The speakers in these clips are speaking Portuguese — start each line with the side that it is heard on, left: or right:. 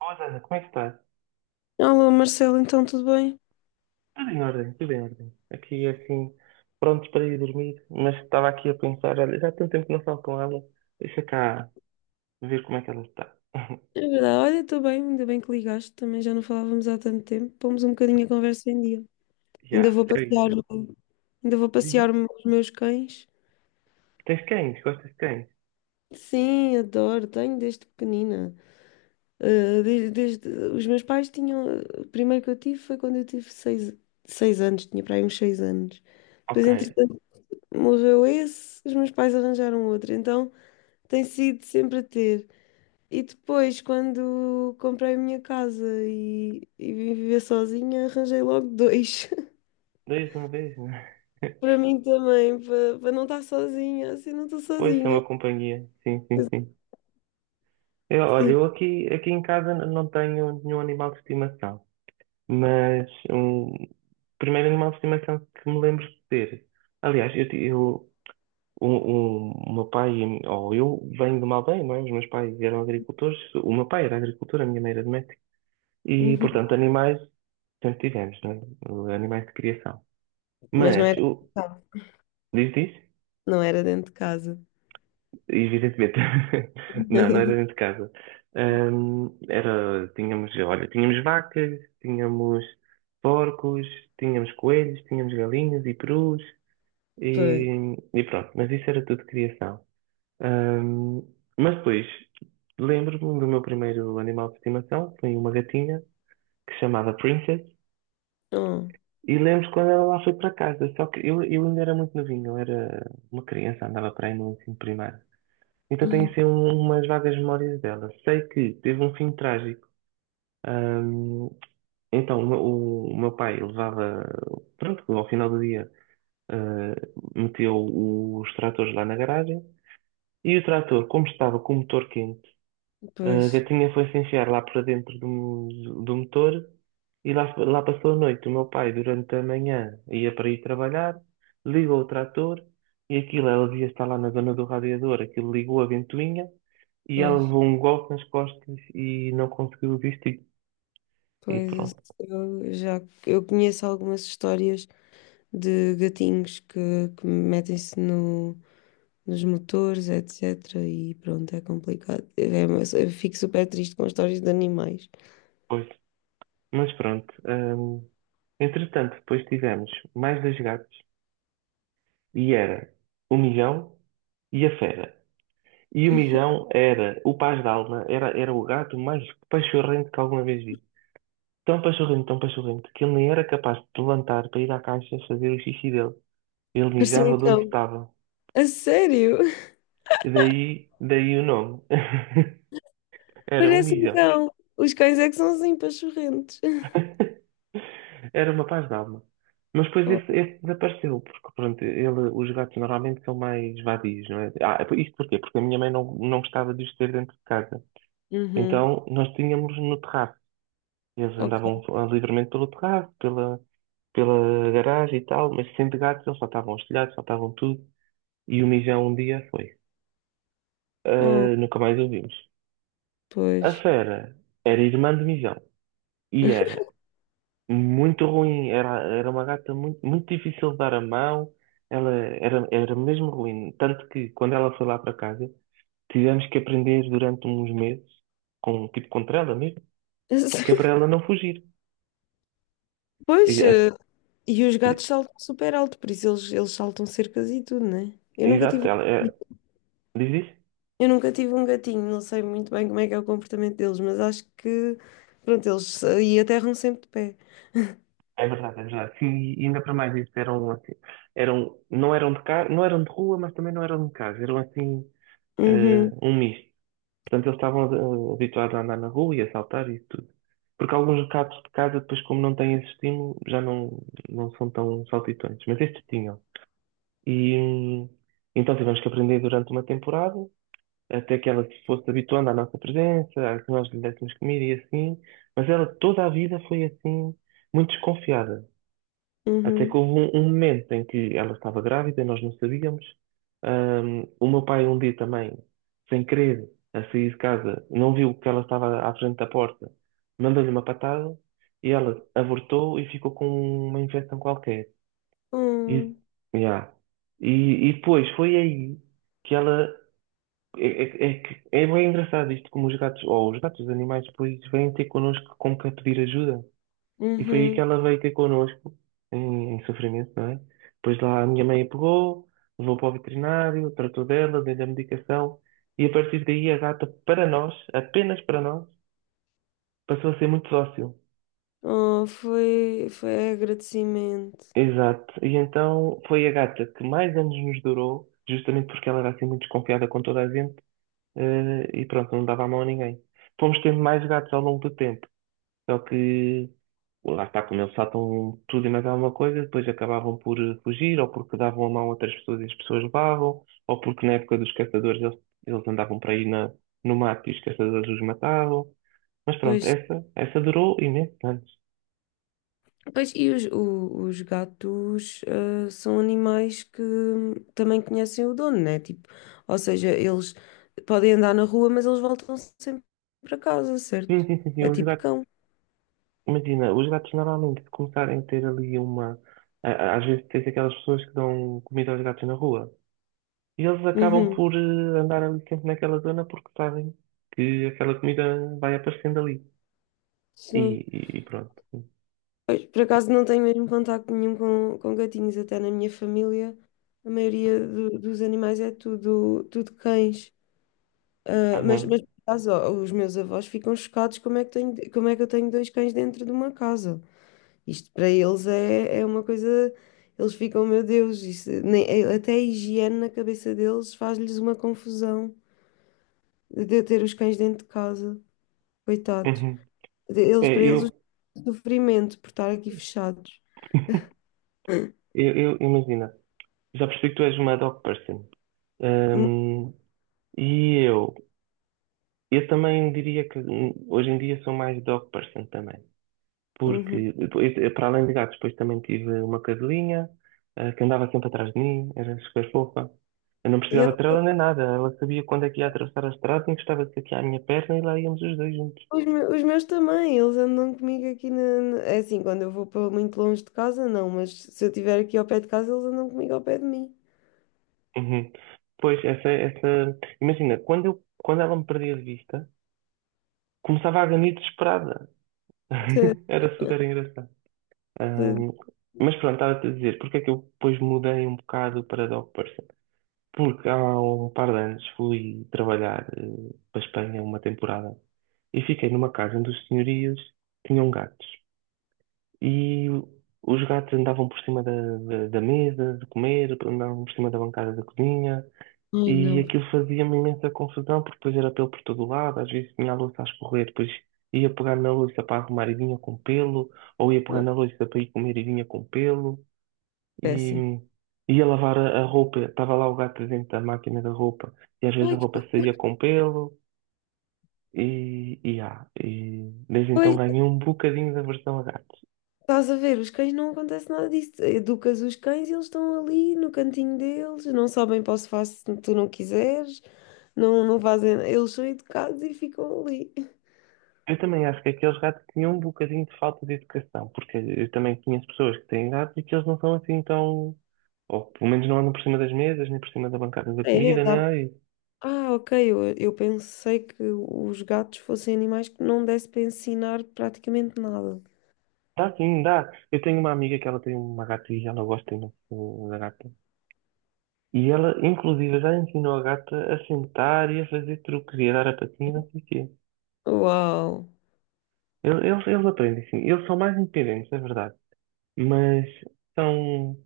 right: Olá, Ana, como é que estás?
left: Olá Marcelo, então tudo bem?
right: Tudo em ordem, tudo em ordem. Aqui, assim, prontos para ir dormir, mas estava aqui a pensar, olha, já há tanto tempo que não falo com ela, deixa cá ver como é que ela está.
left: É verdade, olha, estou bem, ainda bem que ligaste, também já não falávamos há tanto tempo, pomos um bocadinho a conversa em dia. Ainda
right: Já,
left: vou
right: é
left: passear,
right: isso.
left: o- ainda vou
right: Diz
left: passear
right: isso.
left: os meus cães.
right: Tens cães? Gostas de cães?
left: Sim, adoro, tenho desde pequenina. Ah, desde, os meus pais tinham, o primeiro que eu tive foi quando eu tive seis anos, tinha para aí uns 6 anos. Depois,
right: Ok,
left: entretanto, morreu esse, os meus pais arranjaram outro, então tem sido sempre a ter. E depois, quando comprei a minha casa e vim viver sozinha, arranjei logo dois.
right: dois de uma vez, né?
left: Para mim também, para não estar sozinha, assim não estou
right: Pois, são
left: sozinha.
right: uma companhia. Sim, sim,
left: Mas,
right: sim. Eu, olha,
left: sim.
right: eu aqui, aqui em casa não tenho nenhum animal de estimação, mas um primeiro animal de estimação que me lembro de ter. Aliás, eu, o meu pai, e a mi- ou eu, venho de uma aldeia, não é? Os meus pais eram agricultores. O meu pai era agricultor, a minha mãe era doméstica. E,
left: Uhum.
right: portanto, animais sempre tivemos, não é? Animais de criação.
left: Mas não
right: Mas,
left: era dentro de casa.
right: diz isso?
left: Não era dentro de casa.
right: Evidentemente. Não, não era dentro de casa. Tínhamos, olha, tínhamos vacas, tínhamos porcos, tínhamos coelhos, tínhamos galinhas e perus.
left: Pois.
right: E pronto, mas isso era tudo criação. Ahm, mas depois lembro-me do meu primeiro animal de estimação, foi uma gatinha que se chamava Princess,
left: Oh.
right: e lembro quando ela lá foi para casa, só que eu ainda era muito novinho, eu era uma criança, andava para aí no ensino primário. Então tenho
left: Uhum.
right: assim umas vagas memórias dela. Sei que teve um fim trágico. Ahm, então o meu pai levava, pronto, ao final do dia, ah, meteu os tratores lá na garagem, e o trator, como estava com o motor quente, a
left: Pois,
right: gatinha foi-se enfiar lá para dentro do, do motor e lá, lá passou a noite. O meu pai, durante a manhã, ia para ir trabalhar, ligou o trator e aquilo, ela devia estar lá na zona do radiador, aquilo ligou a ventoinha e ela
left: pois,
right: levou um golpe nas costas e não conseguiu vestir. E
left: pois
right: pronto,
left: eu já eu conheço algumas histórias de gatinhos que metem-se no, nos motores, etc. E pronto, é complicado. É, mas eu fico super triste com histórias de animais.
right: pois. Mas pronto. Entretanto, depois tivemos mais dois gatos e era o Milhão e a Fera. E o Mijão era o Paz d'Alma, era, era o gato mais pachorrento que alguma vez vi. Tão pachorrento, que ele nem era capaz de levantar para ir à caixa fazer o xixi dele. Ele
left: Parecia um
right: mijava de onde
left: cão.
right: estava.
left: A sério?
right: E daí, daí o nome. Era um
left: Parece um
right: Mijão.
left: cão. Os cães é que são assim pachorrentos.
right: Era uma Paz d'Alma. Mas depois esse,
left: Oh,
right: esse desapareceu, porque pronto, ele, os gatos normalmente são mais vadios, não é? Ah, isto porquê? Porque a minha mãe não gostava de os ter dentro de casa.
left: uhum,
right: Então nós tínhamos no terraço. E eles andavam
left: ok.
right: livremente pelo terraço, pela garagem e tal, mas sendo gatos eles saltavam os telhados, saltavam tudo. E o Mijão um dia foi.
left: Oh,
right: Ah, nunca mais o vimos. A
left: pois.
right: Fera era irmã de Mijão e era muito ruim, era, era uma gata muito, muito difícil de dar a mão, ela era, era mesmo ruim. Tanto que quando ela foi lá para casa, tivemos que aprender durante uns meses, com, tipo contra ela mesmo, que é para ela não fugir. E-
left: Pois,
right: é-
left: e os gatos saltam super alto, por isso eles saltam cercas e tudo, né? Eu nunca
right: Exato,
left: tive
right: ela é,
left: gatinho.
right: diz isso?
left: Eu nunca tive um gatinho, não sei muito bem como é que é o comportamento deles, mas acho que, pronto, eles e aterram sempre de pé.
right: É verdade, é verdade. Sim, e ainda para mais isso, eram assim, eram, não eram de casa, não eram de rua, mas também não eram de casa, eram assim,
left: Uhum.
right: um misto. Portanto, eles estavam habituados a andar na rua e a saltar e tudo. Porque alguns gatos de casa, depois, como não têm esse estímulo, já não, não são tão saltitões, mas estes tinham. E então tivemos que aprender durante uma temporada, até que ela se fosse habituando à nossa presença, a que nós lhe dessemos comida e assim, mas ela toda a vida foi assim, muito desconfiada. Até que
left: Uhum.
right: houve um momento em que ela estava grávida, nós não sabíamos. O meu pai um dia também, sem querer, a sair de casa, não viu que ela estava à frente da porta, mandou-lhe uma patada e ela abortou e ficou com uma infecção qualquer. E,
left: Hum.
right: yeah. E depois foi aí que ela. É, é, é, que- é bem engraçado isto, como os gatos, ou os gatos, os animais, depois vêm ter connosco como que a pedir ajuda. E foi aí que
left: Uhum.
right: ela veio ter connosco, em sofrimento, não é? Depois lá a minha mãe a pegou, levou para o veterinário, tratou dela, deu-lhe a medicação, e a partir daí a gata, para nós, apenas para nós, passou a ser muito dócil.
left: Oh, foi agradecimento.
right: Exato. E então foi a gata que mais anos nos durou, justamente porque ela era assim muito desconfiada com toda a gente, e pronto, não dava a mão a ninguém. Fomos tendo mais gatos ao longo do tempo, só que lá está, como eles saltam tudo e mais alguma coisa, depois acabavam por fugir, ou porque davam a mão a outras pessoas e as pessoas levavam, ou porque na época dos caçadores eles, eles andavam por aí na, no mato e os caçadores os matavam. Mas pronto,
left: Pois,
right: essa durou imensos anos.
left: pois e os gatos são animais que também conhecem o dono, né? Tipo, ou seja, eles podem andar na rua, mas eles voltam sempre para casa,
right: Sim,
left: certo?
right: sim, sim, sim,
left: É
right: os
left: tipo
right: gatos,
left: cão.
right: imagina, os gatos normalmente se começarem a ter ali uma. Às vezes tens aquelas pessoas que dão comida aos gatos na rua. E eles acabam
left: Uhum.
right: por andar ali sempre naquela zona porque sabem que aquela comida vai aparecendo ali. E,
left: Sim.
right: e pronto.
left: Pois, por acaso não tenho mesmo contacto nenhum com gatinhos, até na minha família. A maioria dos animais é tudo, tudo cães. Ah, mas
right: Uhum,
left: por acaso, ó, os meus avós ficam chocados como é que tenho, como é que eu tenho dois cães dentro de uma casa. Isto para eles é uma coisa. Eles ficam, meu Deus, isso, nem, até a higiene na cabeça deles faz-lhes uma confusão de eu ter os cães dentro de casa. Coitados.
right: uhum. Eh,
left: Eles, para eles, o
right: Eu,
left: sofrimento por estar aqui fechados.
right: Imagina, já percebi que tu és uma dog person. Hum, e eu também diria que hoje em dia sou mais dog person também.
left: Uhum.
right: Porque, depois, para além de gatos, depois também tive uma cadelinha, que andava sempre atrás de mim, era super fofa. Eu não precisava de trela nem nada, ela sabia quando é que ia atravessar a estrada, encostava-se aqui à minha perna e lá íamos os dois juntos.
left: Os meus também, eles andam comigo aqui É assim, quando eu vou para muito longe de casa, não, mas se eu estiver aqui ao pé de casa, eles andam comigo ao pé de mim.
right: Uhum. Pois, essa, imagina, quando eu, quando ela me perdia de vista, começava a ganir desesperada.
left: Te-
right: Era super engraçado.
left: te-
right: Ahm, mas pronto, estava-te a dizer, porque é que eu depois mudei um bocado para dog person? Porque há um par de anos fui trabalhar para a Espanha uma temporada e fiquei numa casa onde os senhorios tinham gatos. E os gatos andavam por cima da, da, da mesa de comer, andavam por cima da bancada da cozinha,
left: Ai,
right: e
left: não,
right: aquilo fazia-me imensa confusão, porque depois era pelo por todo lado, às vezes tinha a louça a escorrer, depois ia pegar na louça para arrumar e vinha com pelo, ou ia pegar na louça para ir comer e vinha com pelo, e
left: péssimo.
right: ia lavar a roupa, estava lá o gato dentro da máquina da roupa, e às vezes a
left: Ai, que
right: roupa
left: horror.
right: saía com pelo, e, ah, e desde então
left: Pois,
right: ganhei um bocadinho de aversão a gatos.
left: estás a ver, os cães não acontece nada disso. Educas os cães e eles estão ali no cantinho deles, não sabem para o sofá se tu não quiseres, não, não fazem. Eles são educados e ficam ali.
right: Eu também acho que aqueles gatos tinham um bocadinho de falta de educação, porque eu também conheço pessoas que têm gatos e que eles não são assim tão. Ou pelo menos não andam por cima das mesas, nem por cima da bancada da
left: É.
right: comida, nem nada disso.
left: Ah, ok. Eu pensei que os gatos fossem animais que não desse para ensinar praticamente nada.
right: Dá sim, dá. Eu tenho uma amiga que ela tem uma gata e ela gosta imenso da gata. E ela, inclusive, já ensinou a gata a sentar e a fazer truques e a dar a patinha e não sei o quê.
left: Uau!
right: Eles, eles aprendem, sim. Eles são mais independentes, é verdade. Mas são.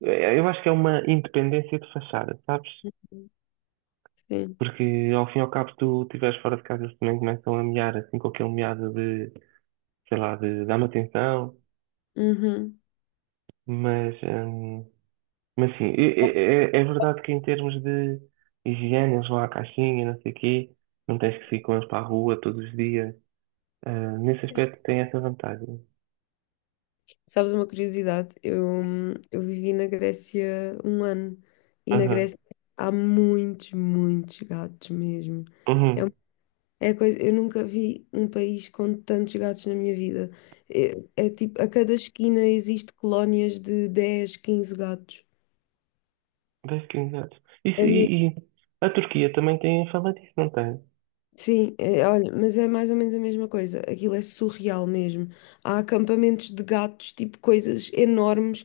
right: Eu acho que é uma independência de fachada, sabes?
left: Sim.
right: Porque ao fim e ao cabo, se tu estiveres fora de casa, eles também começam a miar, assim, com aquele miado de, sei lá, de dar me atenção.
left: Uhum.
right: Mas, hum, mas sim, é verdade que em termos de higiene, eles vão à caixinha, não sei o quê, não tens que sair com eles para a rua todos os dias. Ah, nesse aspecto, tem essa vantagem.
left: Sabes uma curiosidade? Eu vivi na Grécia um ano e na
right: Aham,
left: Grécia há muitos, muitos gatos mesmo. É, um-
right: uhum.
left: é a coisa, eu nunca vi um país com tantos gatos na minha vida. É tipo, a cada esquina existe colónias de 10, 15 gatos.
right: Basically, exato. Isso,
left: É.
right: e a Turquia também tem fama disso, não tem?
left: Sim, é, olha, mas é mais ou menos a mesma coisa. Aquilo é surreal mesmo. Há acampamentos de gatos, tipo coisas enormes,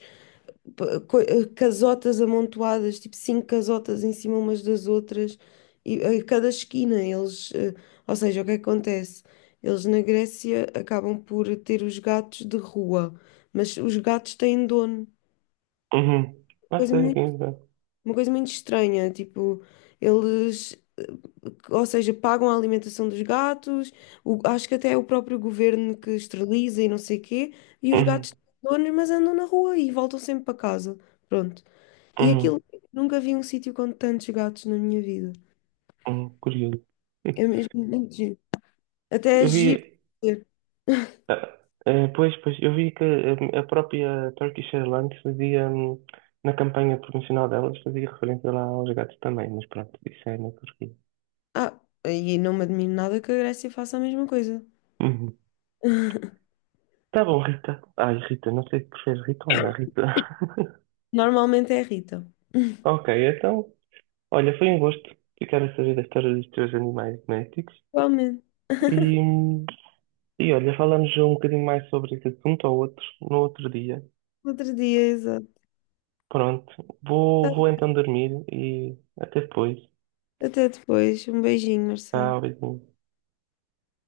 left: casotas amontoadas, tipo cinco casotas em cima umas das outras, e a cada esquina eles, ou seja, o que é que acontece? Eles na Grécia acabam por ter os gatos de rua, mas os gatos têm dono.
right: Uhum. Não
left: Coisa
right: sei, quem sabe.
left: uma coisa muito estranha, tipo, eles, ou seja, pagam a alimentação dos gatos, acho que até é o próprio governo que esteriliza e não sei quê, e os
right: Uhum.
left: gatos têm donos, mas andam na rua e voltam sempre para casa. Pronto. E
right: Uhum.
left: aquilo, nunca vi um sítio com tantos gatos na minha vida.
right: Uhum. Curioso.
left: É mesmo muito giro. Até é
right: Eu
left: giro.
right: vi.
left: Ver.
right: Ah, Pois, pois, eu vi que a própria Turkish Airlines fazia, na campanha promocional delas, fazia referência lá aos gatos também, mas pronto, isso é na Turquia.
left: Ah, e não me admiro nada que a Grécia faça a mesma coisa.
right: Uhum. Tá bom, Rita. Ai, Rita, não sei se preferes Rita ou Ana, Rita.
left: Normalmente é a Rita.
right: Ok, então, olha, foi um gosto ficar a saber da história dos teus animais domésticos.
left: Igualmente.
right: E, hum, e olha, falamos um bocadinho mais sobre esse assunto ou outro, no outro dia.
left: Outro dia, exato.
right: Pronto,
left: Ah,
right: vou então dormir e até depois.
left: até depois. Um beijinho, Marcelo.
right: Tchau, beijinho.